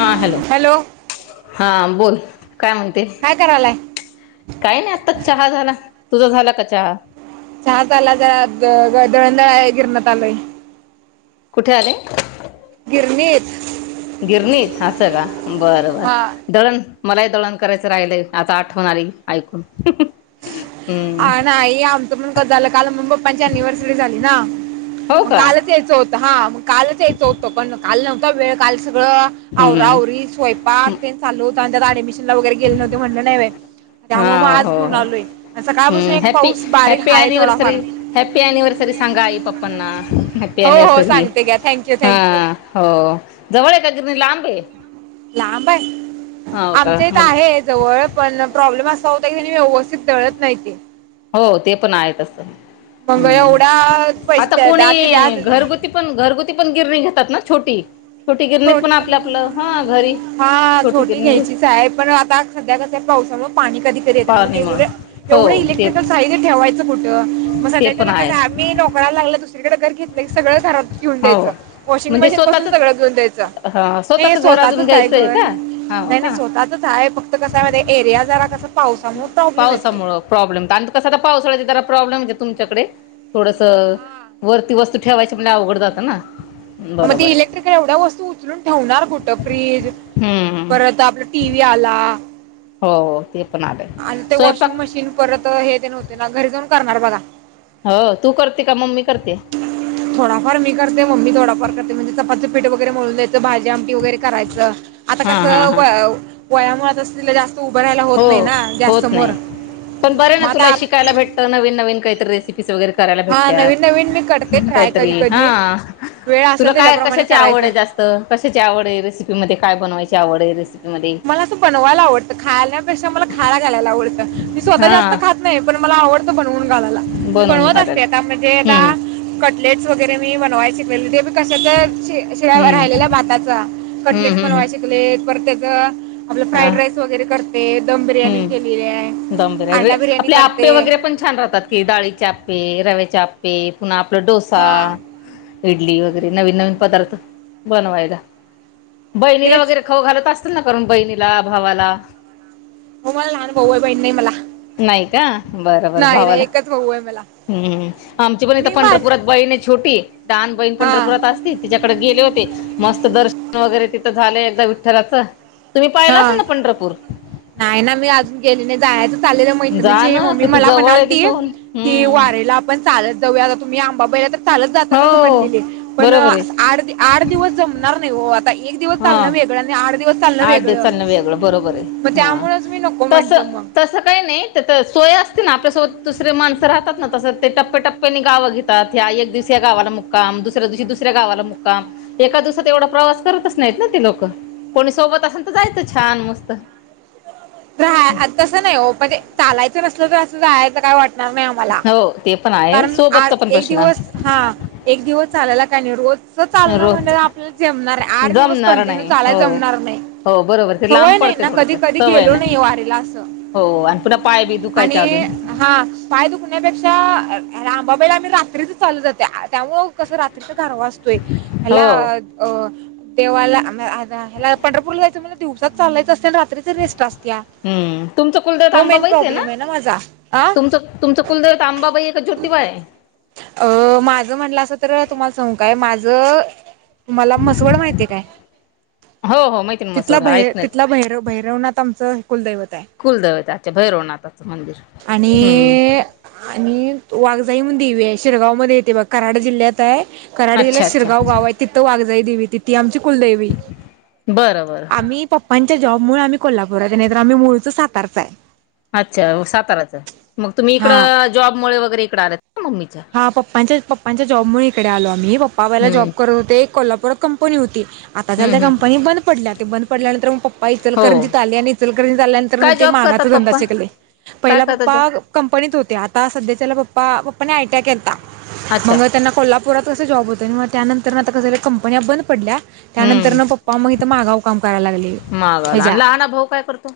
हा हॅलो हा बोल काय म्हणतेस? काय करायलाय काय नाइ आत्ताच चहा झाला तुझा झाला का चहा? चहा झाला जरा द दळण दळाय गिरणात आलोय. कुठे आले? गिरणीत. गिरणीत असं का बर बर हा दळण मला ही दळण करायचं राहिलय आता आठवण आली ऐकून. हम्म हा नाई आमचं पण कसं झालं काल मम्मी पप्पांची एनिवर्सरी झाली ना हो म का कालच यायचं होतं हा मग कालच यायचं होतं पण काल नव्हता वेळ कालच सगळं आवरा हम्म आवरी स्वयपाक तेन चालू होता आणि त्यात ऍडमिशनला वगरे गेले नव्हते म्हणलं नाइ व्हय. हा त्यामुळे मग आज हो घेऊन हो आलोय. सकाळपासून हम्म एक हॅपी पाऊस बारीक हॅपी हाय थोडाफार एनिवर्सरी हॅपी एनिवर्सरी सांगा आई पप्पांना हॅप्पी हो हो एनिवर्सरी सांगते घ्या थँक्यू हा थँक्यू आ हो जवळ हाय का गिरणी लांबे लांब हाय आमच्या इथं मग आहे जवळ पण प्रॉब्लेम अस [unintelligible] व्यवस्थित दळत नाइत ते. हो ते पण आहेत तरी मग हम्म एवढा आता पैसे कोणी द्या ते द्याच नाही घरगुती पण घरगु ती पण गिरणी घेतात ना छोटी छोटी गिरणीत पण छोट्या आपलं आपलं हा. घरी हा छोटी गिरणी घेऊ घ्यायचीच हाय पण आता सध्या कसं पाऊसामुळ पाणी कधी पाळणीमुळे [unintelligible] हो एवढं ते इलेक्ट्रिकल साहित्य ठेवा कुठ मग ते पण सध्याच्याला कस आहे आम्ही नोकराला लागला दुसरीकडे सगळं घरात घेऊन हो दयायचं वॉशिंग म्हणजे मशीन पासून स्वतःच सगळ घऊन् दयायचं. ह घर स्वतःच अजून चआहे घ्यायचंय घर का हो नाही का स्वतःच आहे फक्त कसंय माहितीय का एरिया जरा कस पावसामुळे प्रॉब्लेम येतोय. पावसामुळं प्रॉब्लेम आणि कसं आता पावसाळ्याचे जरा प्रॉब्लेम येतोय तुमच्याकडे थोडसा हा वरती ठेवायची पण अवघड जातं ना. मग ते बरोबर आहे इलेक्ट्रिकल एवढ्या वस्तू उचलून ठेवणार कुठ फ्रीज. हम्म परत आपला टी व्ही आला. हो ते पण आलंय आणि ते वॉशिंग स्वयंपाक मशीन परत हे ते व्हतय ना घरी जाऊन करणार बघा. हो तू करते का मम्मी? करते थोडाफार मी करते मम्मी थोडाफार करते म्हणजे चपातीच पिठ वगैरे मिळून द्यायचं. भाजी, आमटी वगैरे करायचं आता हा कस हा हा व वयामुळे अस जास्त तू उभं राहायला होत हो नाही ना गॅस होत समोर नाही. पण बरं ना मग आता. स वगैरे करायला हा भेट्यात नवीन नवीन मी करते ट्राय कधी काहीतरी कधी हां. वेळ तुला असेल काय त्याच्याप्रमाणे कशाची आवड करायचं आहे जास्त कशाची आवड आहे रेसिपी मध्ये काय बनवायची आवड आहे. रेसिपीमध्ये? मला असं बनवायला आवडतं खाण्यापेक्षा मला खालाया घालायला आवडतं मी स्वतः जास्त हा खात नाही. पण मला आवडत बनवून घालायला मी बनवून बनवत घालाल असते आता म्हणजे हम्म आता कट लेट वगैरे मी बनवायचे शिकलेली. कशा तर श शिळ्या हम्म राहिलेला भाताचा हम्म कटलेटस हम्म हम्म. बनवाय शिकले परत त्याज. आपला हा फ्राईड राईस वगैरे करते. बिर्याणी केलेली आहे हम्म दमदर अंडा बिर्याणी आपले करते आप्पे वगैरे पण छान राहतात की डाळीचे आप्पे. रव्याचे आप्पे पुन्हा आपला डोसा. हा इडली वगैरे नवीन नवीन पदार्थ बनवायला बहिणीला तेच वगैरे खऊ घालत असशील की? ना करूण बहिणीला, भावाला. हो मला लहान भाऊ आहे बहीण नाही मला. नाही का बरंबर नाही नाही भावाला. एकच भाऊ आहे मला हम् आमची पण इथ मी माझ पंढरपुरात बहीण आहे छोटी लहान बहीण हा पंढरपुरात असती तिच्याकडे गेले होते. मस्त दर्शन वगैरे तिथं झालंय एकदा विठ्ठलाच. हा नाही ना मी अजून गेली नाही जायाच आहे. जा मैत्रिणीची ना मम्मी किती मला जवळ आहे मणालती तिथून कि हम्म वारिला आपण आपण चालत जाऊया. तुम्ही आंबा पहिल तर चालत जात अस हो म्हणलेले पण बरोबर आहे आठ दिवस जम जमणार हो आता एक दिवस चालण वेगळं आणि आठ दिवस चालण वेगळं. चालण वेगळ बरोबरय मग ह्म्म त्यामुळेच मी नको तस म्हंटलं मग तस काय नाही सोय होय. असते ना आपल्यासोबत दुसरे माणसं राहतात ना तस ते टप्पटप्प्याने गाव घेतात हां एक दिवस या गावाला मुक् मुक्काम दुसऱ्या दिवशी दुसऱ्या गावाला मुक्काम एका दिवसात एवढा प्रवास करतच नाहीत ना ते लोक. कोणी सोबत असल तर जायचं छान मस्त. राहा तसं नाही हो म्हणजे चालायचं नसलं तर असं जाय तर काय वाटत नाही आम्हाला हो ते पण आहे कारण सोबतचा पण एक प्रश्न दिवस हा एक दिवस. चालेयला काय नाही रोजच चालण म्हण रोज आपल्याला जमणार आहे आठ दिवस जमणार कंटिन्यू नाही हो चालायला जमणार नाही. हो बरोबर ते लांब सवय नाही पडते ना थोडस कधी कधी सवय गेलो नाही वारीेला असं. हो आणि पुन्हा पाय बी दुखायचे आणि अजून हा पाय दुखण्यापेक्षा आंबाबाईला आम्ही रात्रीच चालू जाते आज त्यामुळं कसं रात्रीच घर गारवा असतोय ह्याला हो अ देवाला पंढरपूर जायचं म्हण दिवसात चालायच असते आणि रात्रीच रेस्ट असत्या. हम् तुमचं कुलदेव त हो मेन आंबाबाईच आहे ना प्रॉब्लेम माझा आ तुमचं तुमचं कुलदेव त आंबाबाई का ज्योतिबा? काय? अ माझं म्हटलं असं तर तुम्हाला सांग काय माझं. तुम्हाला म्हसवड माहिती काय हो हो माहिती ना तिथला मसोड ऐकण्यात तिथला भैर भैरवनाथ आम चं कुलदैवत आहे. कुलदैवत अच्छा भैरवनाथाचं मंदिर हम्म. वाघाईणून देवी आहेिरगाव मध्ये येते ब कराड जिल्ह्यात आहे कराड जिल्ह्या अच्छा अच्छा शराव गाव आहे तिथ वाघा. िथ आमची कुलदेवी बरं बरं आम्ही पप्पांच्या जॉब मु आम्ही को्हापू ब नाहीतर आम्ही मुळीच सातारच आहे. अच्छा साताराचं मग तुम्ही हा इकडं जॉबमुळे वगैरे इकड आलेत ना मग मी हा पप्पच्या पप्पांच्या जॉब मुळे इकडे आलो आम्ही पप्पा वयला हम्म जॉब करत होते कोल्हापूरात कंपनी होती आता झाला त्या हम्म हम्म कंपनी बंद पडल्या ते बंद पडल्यानंतर पप्पा हो इचलकरंजीित आले आणि इचलकरंजित आल्यानंतर न काय ते जॉब करतात मागाचा धंदा पप्पा शिककले. काय पहिला करतात जॉब? पप्पा कंपनीत होते आता सध्याच्याला पप्पा आटीआय केलता अच्छा मग त्यांना कोल्हापुरात कसं जॉब होतं आणि मग त्यानंतर म आता कसंरी कंपन्या बंद पडल्या. त्यानंतर हम्म ना पप्पा मग इथं मागाव काम करायला लागले मागाला आणि हच्यात लहाना भाऊ काय करतो?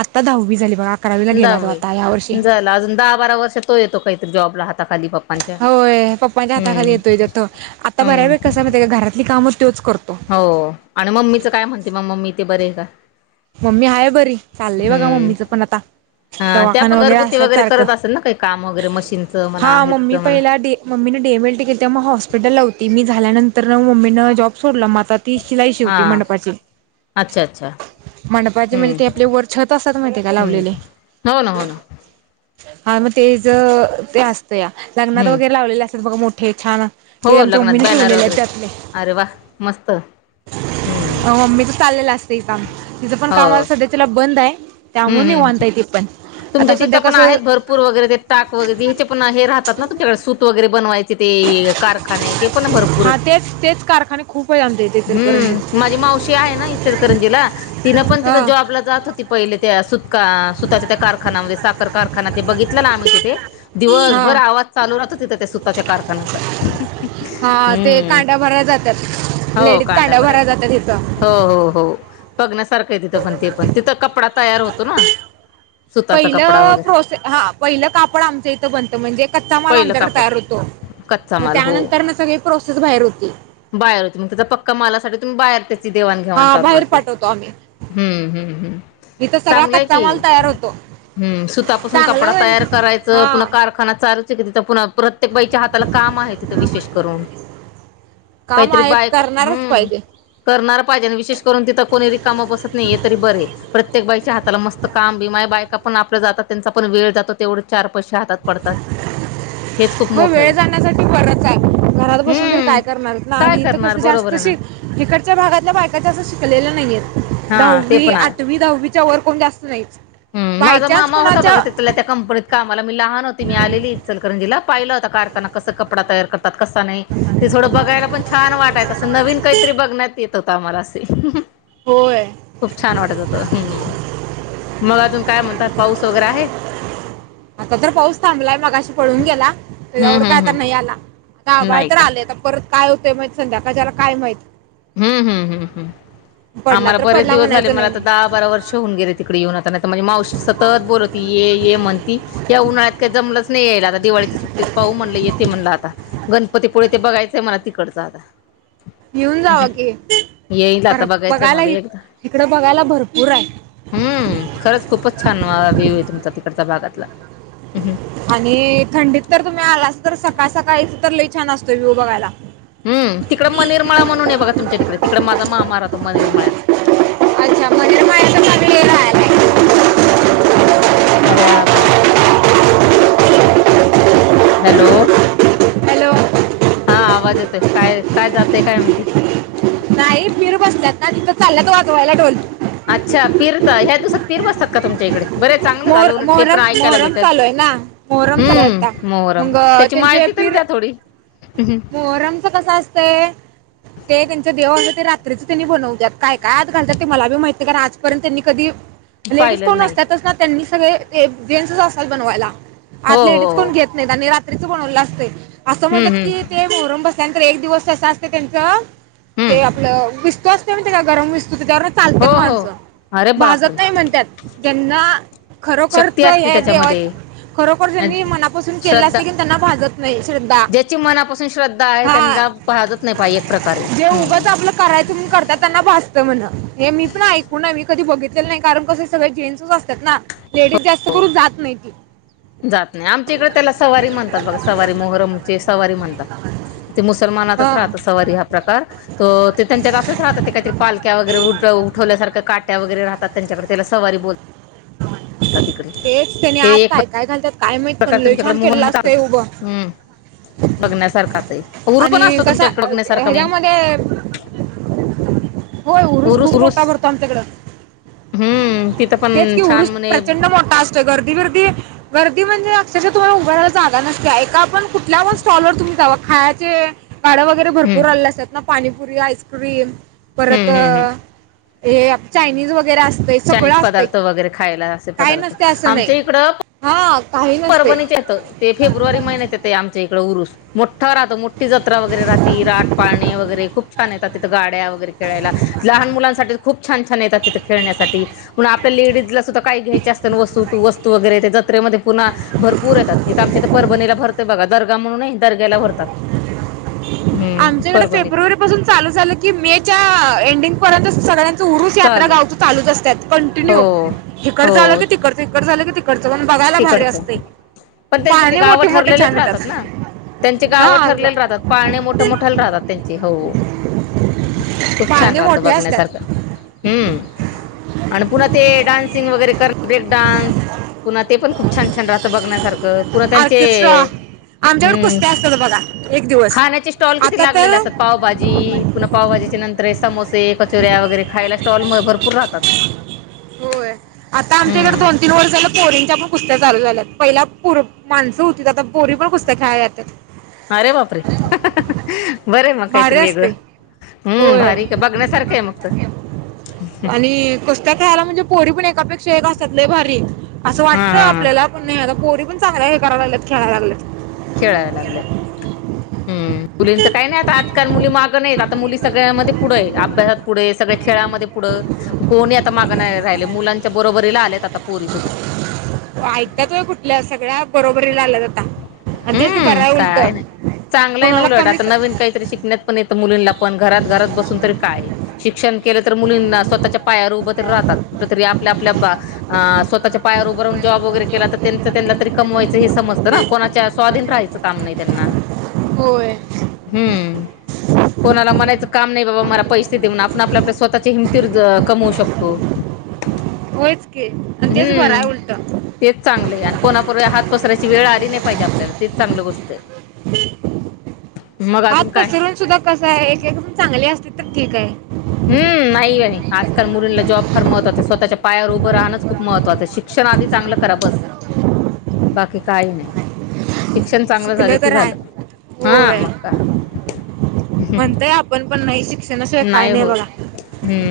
आत्ता दहावी झाली बघ. दहा झाला अजून दहा बारा वर्ष तो येतो काहीतरी जॉबला हात. होय पप्पांच्या हाताखाली हम्म येतोय त्याथ आता बऱ्या हम्म वेळ कस मा का घरातली कामच हो आणि मम्मीचं काय म्हणते मग मम्मी ते बरे आहे का? मम्मी हाय बरी चाललय बघा हम्म. मम्मीचं पण आता. हा त्या पण दवाखाना वगैरे घरगुती असतात सारख करत असेल ना काही काम वगैरे मशीनचं हा म्हणा हेच मम्मी म्हणा. पहिला ममी डेमेल तिके ते मग हॉस्पिटल लावती मी झाल्यानंतर मम्मीनं जॉब सोडला म आता तीसचीिलाई हा शिवती मंडपाची अच्छा अच्छा मंडपाचे म्हणजे हम्म ते आपले वर छत असात माहिते का हम्म. लावलेले. हो ना हो ना हा मग तेच ते असत या लग्नात हम्म वगैरे लावलेले असतात बघ मोठे छान हो ते आमच्या लग्नात मम्मीने बॅनर शिवलेले आहेत वगैरे अरे वा मस्त. हम्म मम्मी त चाललेलं असत काम तिचं पण हो काम आता सध्या तला बंद आहे. त्यामु हम्म नव निवांत हम्म. तेपण तुमच्या तिथे पण आहेत भरपूर वगैरे ते टाक वगैरे हेचे पण हे राहतात ना तुमच्याकडे सूत वगैरे बनवायचे. तिथ ते कारखाने ते पण भरपूर हा आहेत. तेच तेच कारखाने खूप आहे आणते. हम्म माझी मावशी आहे ना इचलकरंजीला तिनं पण तिथ हा जॉबला जात होती पहि सुतःच्या त्या कारखान्यामध्ये साखर कारखाना ते बघितला ना आम्ही तिथे दिवसभर हा आवाज चालू राहो. त त्या सुतच्या कारखान्याचा हम्म. खरं जातात. हो लेडीज कांड्या कांड्यावरला भरायला जातात इथं हो हो हो. सारखं तिथं पण ते पण तिथं कपडा तयार होतो ना. सुताचा कपडा पहिलं वगैरे प्रोसेस हा पहिलं कापड आमचं इथं बनतं म्हणजे कच्चा माल पहिलं आमच्याकडे कापड तयार होतो. कच्चा मग माल हो त्यानंतर ना सगळी प्रोसेस बाहेर होती बाहेर होतो म त्याचा पक्का मालासाठी तुम्ही बाहेर ते देवाणघेवाण हा चालू बाहेर राहते पाठवतो आम्ही हम्म हम्म हम्म. इथं सगळा चांगलंय कच्चा की माल तयार होतो हम्म सुतापासून चांगलं कपडा म्हण तयार करायचं हा पुन्हा कारखाना चाल. तिथं तिथं प्रत्येक बाईच्या हाताला काम आहे तिथे विशेष करून काम काहीतरी आहेत बायक करणारच हम्म. पाहिजे करणार पाहिजे आणि विशेष करून तिथे कोणी रिकामा बसत नाहीये तरी हे तरी बर आहे प्रत्येक त्यांच्या हाताला मस्त काम बीम आहे बायका पण आपल्या जातात त्यांचा पण वेळ जातो तेवढे चार पैसे हातात पडतात. हेच खूप हो मोठं वेळ आहे जाण्यासाठी बरच आहे घरात बसून तरी हम्म काय करणार ना काय आणि इथ करणार कसं जास्त बरोबर आहे तशी ना इकडच्या भागातल्या बायका जास्त शिकलेल्या नाहीये हा ते दहावी आठवी दहावी त्याच्यावर कोणी जास्त नाही. ह माझा मामा होता बघा तिथला त्या कंपनीत कामाला मी लहान होत. मी आलेली चलकरंजीला पाहिलं आता कारखाना कसा कपडा तयार करतात कसं नाही ते थोडं बघायला पण छान वाटाय असं नवीन काहीतरी बघण्यात येत होतं आम्हाला अस ही होय खूप छान वाटत होत हुं, हु. मग अजून काय म्हणतात पाऊस वगैरे आहे. आता तर पाऊस थांबलाय मगाशी पळून गेला त्याच्यावर हम्म काय हम्म आता नाही हम्म आला आता नाही आभाळात का आले आता परत काय होतंय संध्याकाळच्या ला काय माहित हम्म हम्म हम्म हम्म पडला आम्हाला तर बरेच पडला दिवस झाले म्हणायचं मला तर नाही दहा-बारा वर्ष होऊन गेले तिकडे येऊन आता माझी मावशी सतत बोलती ये ये ये म्हणती या उन्हाळ्यात काय जमलच नाही यायला दिवाळीच्या सुट्ट्यांमध्ये पाहू म्हणलं येते म्हणलं आता गणपतीपुळे ते बघायचंय मला तिकडचं आता येऊन जावा की येईल आता बरं बघायचंय बघायला मला एकदा इकडे बघायला भरपूर आहे हम् खरंच खूपच छान विव्ह आहे तुमच्या तिकडच्या भागातला. आणि थंडीत तर तुम्ही आलाच तर सकाळ सकाळी तर लई छान असतोय व्हिह बघायला हम्म तिकड मनेर मळा म्हणून तिकडे माझा मामा राहतो मनेर मळ्यात अच्छा मनेर माळ्याच्या मागे राहिला अरेबाप हॅलो हॅलो हा आवाज येतोय काय काय जाते काय महिती कसल्यात काय इथे वाजवायला चालले ढोलकी अच्छा पिरचा या दिवसात फिर बसता का तुमच्या इकडे बरे त चांगलं झालं मोहर उलट त्याचं टे मोहरम पण ऐकायला मोहरम भेटल चालू आहे ना मोहरम चालू आहे आता ह मोहरम त्याची माहिती तरी देता थोडी हम्म, मोहरमच कस असतंय ते त्यांच्या देवाव- ते रात्रीच त्यांनी बनवत्यात काय काय आत घालतात ते मला बी माहित नाही आज पर्यंत मी कधी लेडीज पाहिलेलं कोण नाही नसत्यातच ना त्यांनी सगळे जेंट्सच असतात बनवायला आत हो हो लेडीज हो कोण घेत नाहीत आणि रात्रीचा बनवलेला असतय असं हम्म म्हणजे की हम्म ते मोहरम बसत त्यानंतर एक दिवस त असत त्यांच हम्म ते आपलं विस्तव असतो नाही का गरम विस्तव त्याच्यावर चालतात हो हो माणसं अरे बापरे भाजत नाही म्हणतात ज्यांना शक्ती खरोखरच असते या त्याच्यामध्ये देवाच्या खरोखर अन- त्यांनी मनापासून केला श्रद्धा असेल त्यांना भाजत नाही श्रद्धा ज्याची मनापासून श्रद्धा आहे हा त्यांना भाजत नाही पाहि एक प्रकारे जे हम्म उगाच आपलं कराया करायचं म्हणून करत्यात त्यांना भाजत म्हण हे मी पण ऐकून आहे कधी बघितलेलं नाही कारण कसे सगळे जेंट्स असतात ना लेडीज जास्त हो करून जात नाही मी जात नाही आमच्या इकडे त्याला सवारी म्हणतात बघा सवारी मोहरमची सवारी म्हणतात ते मुसलमानातच हा राहत सवारी हा प्रकार तो त्यांच्यात असंच राहतात ते काहीतरी पालक्या वगैरे उड हो उठवल्यासारखं काट्या वगैरे राहतात त्याच्या त्याला सवारी बोलता आता तिकडे तेच त्याने हे आत एकच काय काय घालतात काय माहित पण प्रकार लय तुमच्याकडे छान केलेलं मोहरम असतंय उभं ह बघण्यासारखाच आहे हुरुप पण आणि असतो कसा तुमच्या इकडे अं, बघण्यासारखं नाही ह्याच्यामध्ये होय उरूस खूप मोठा भरतो आमच्याकडं हम्म तिथं पण तेच की छान उरुस म्हणे प्रचंड हम्म मोठा असतो गर्दी बिर्दी गर्दी म्हणजे अक्षरश तुम्हाला उभरायला जागा नसत्या एका आपण कुठल्या पण स्टॉलवर तुम्ही जा खायाच्या गाडे वगैरे भरपूर आलेले असतात ना पाणीपुरी आईस्क्रीम परत हम्म हम्म हम्म हे चायनीज वगैरे असतय सगळं चायनीज असत पदार्थ वगैरे खायला असे पदार्थ नाही आमच्या इकडं हा काही नसते परभणीचे येतं ते फेब्रुवारी महिन्यात येत ते आमच्या इकड उरुस राहतो मोठी जत्रा वगैरे राहती राट पाळणे वगैरे खूप छान येतात तिथं गाड्या वगैरे खेळायला लहान मुलांच खूप छान छान येतात तिथे खेळण्यासाठीण आपल्या लेडीजला सुद्धा काय घ्यायचे असत वस्तु वैगेरे जत्रेमध्ये पुन्हा भरपूर येतात इथ आमच्या इथ परभणीला भरत बघा दर्गा म्हणून नाही दर्ग्याला भरतात हम्म आमच्याकडे परभणीत फेब्रुवारी पासून चालू झालं की मे च्या एंडिंग पर्यंत सगळ्यां उरूस यात्रा चालू गावच चालू असतात हो कंटिन्यू इकडचं झालं हो की तिकडचं, इकडचं झालं की तिकडचं पण बघायला भारी तिकडचं असते पण त्यांचे ते पाहणे गावं मोठे मोठे ठरलेलेच छान येतात राहतात ना त्यांची गावं हा ठरले ग- राहतात पाळणे मोठ मोठ मोठाला राहतात त्यांचे हो खूप छान पाहणे राहतं मोठे असतात बघण्यासारखं हम्म आणि पुन्हा ते डान्सिंग वगैरे कर ब्रेक डान्स पुन्हा ते पण खूप छान छान राहतं बघण्यासारखं पुन्हा त्यांचे आमच्याकड हम्म कुसत्या असतात बघा एक दिवस खाण्याचे स्टॉल किती आता लागलेले तर असत पावाभाजी पुन्हा पावभाजीच्या नंतर समोसे कचोऱ्या वगैरे खायला स्टॉल मग भरपूर राहतात होय आता आमच्याकडे हम्म दोन तीन वर्षा पोरीनच्या पण कुस्त्या चालू झाल्या पहिला पोर माणसं होती आता पोरी पण कुसत्या खेळायला जातात अरे बापरे बरं आहे मग भारी काहीतरी वेगळं असते हम्म होय भारी बघण्यासारखं आहे मग इथे आणि कुस्त्या खेळायला म्हणजे पोरी पण एकापेक्षा एक असतात लय भारी असं हा वाटतं हा आपल्याला पण नाही आता पोरी पण चांगल्या हे कराय लागलेत खेळायला लागलेत खेळायला लागलेत हम् मुलींच काही नाही आता आजकाल मुली मागं नाही मुली सगळ्यामध्ये पुढे अभ्यासात पुढे सगळ खेळामध्ये पुढं कोणी आता माग नाही राहिल मुला बरोबरीला आलेत आता पोरी सुद्धा बरोबरी ला आलेत आता तेच बरा आहे उलट चांगलंय ना कोणाला उलट आता कमीच नवीन काहीतरी शिकण्यात पण येतं मुलींना पण घरात घरात बसून तरी काय शिक्षण केल तर मुलींना स्वतःच्या पायावर उभं तरी राहतात कुठंतरी आपल्या आपल्या अ स्वःच्या पायावर उभ राहून जॉब वगैरे केला तर त्यांच त्यांना तरी कमवायच हे समजत ना कोणाच्या स्वाधीन राहायचं काम नाही त्यांना होय हम्म कोणाला म्हणायचं काम नाही बाबा मला पैसे देऊन आपण आपल्या आपल्या स्वतःचे हिमतीवर कमवू शकतो होयच की आणि तेच बरं हम्म आहे उलट तेच चांगलं आहे आणि कोणापुढे हात पसरायची वेळ आली नाही पाहिजे आपल्याला तेच चांगलं गोष्ट आहे मग अजून हात काय पसरून सुद्धा कसा आहे एक एक चांगले असतील तर ठीक आहे हम्म नाही आणि आजकाल मुलींला जॉब फार महत्त्वाच आहे स्वतःच्या पायावर उभं राहणच खूप महत्त्वाचं शिक्षण आधी चांगलं करा बस बाकी काही नाही शिक्षण चांगलं शिकलं झालं की तर आहे झालं हा मग काय म्हणताय आपण पण नाही शिक्षणा शिवाय काय नाही बघा होत हम्म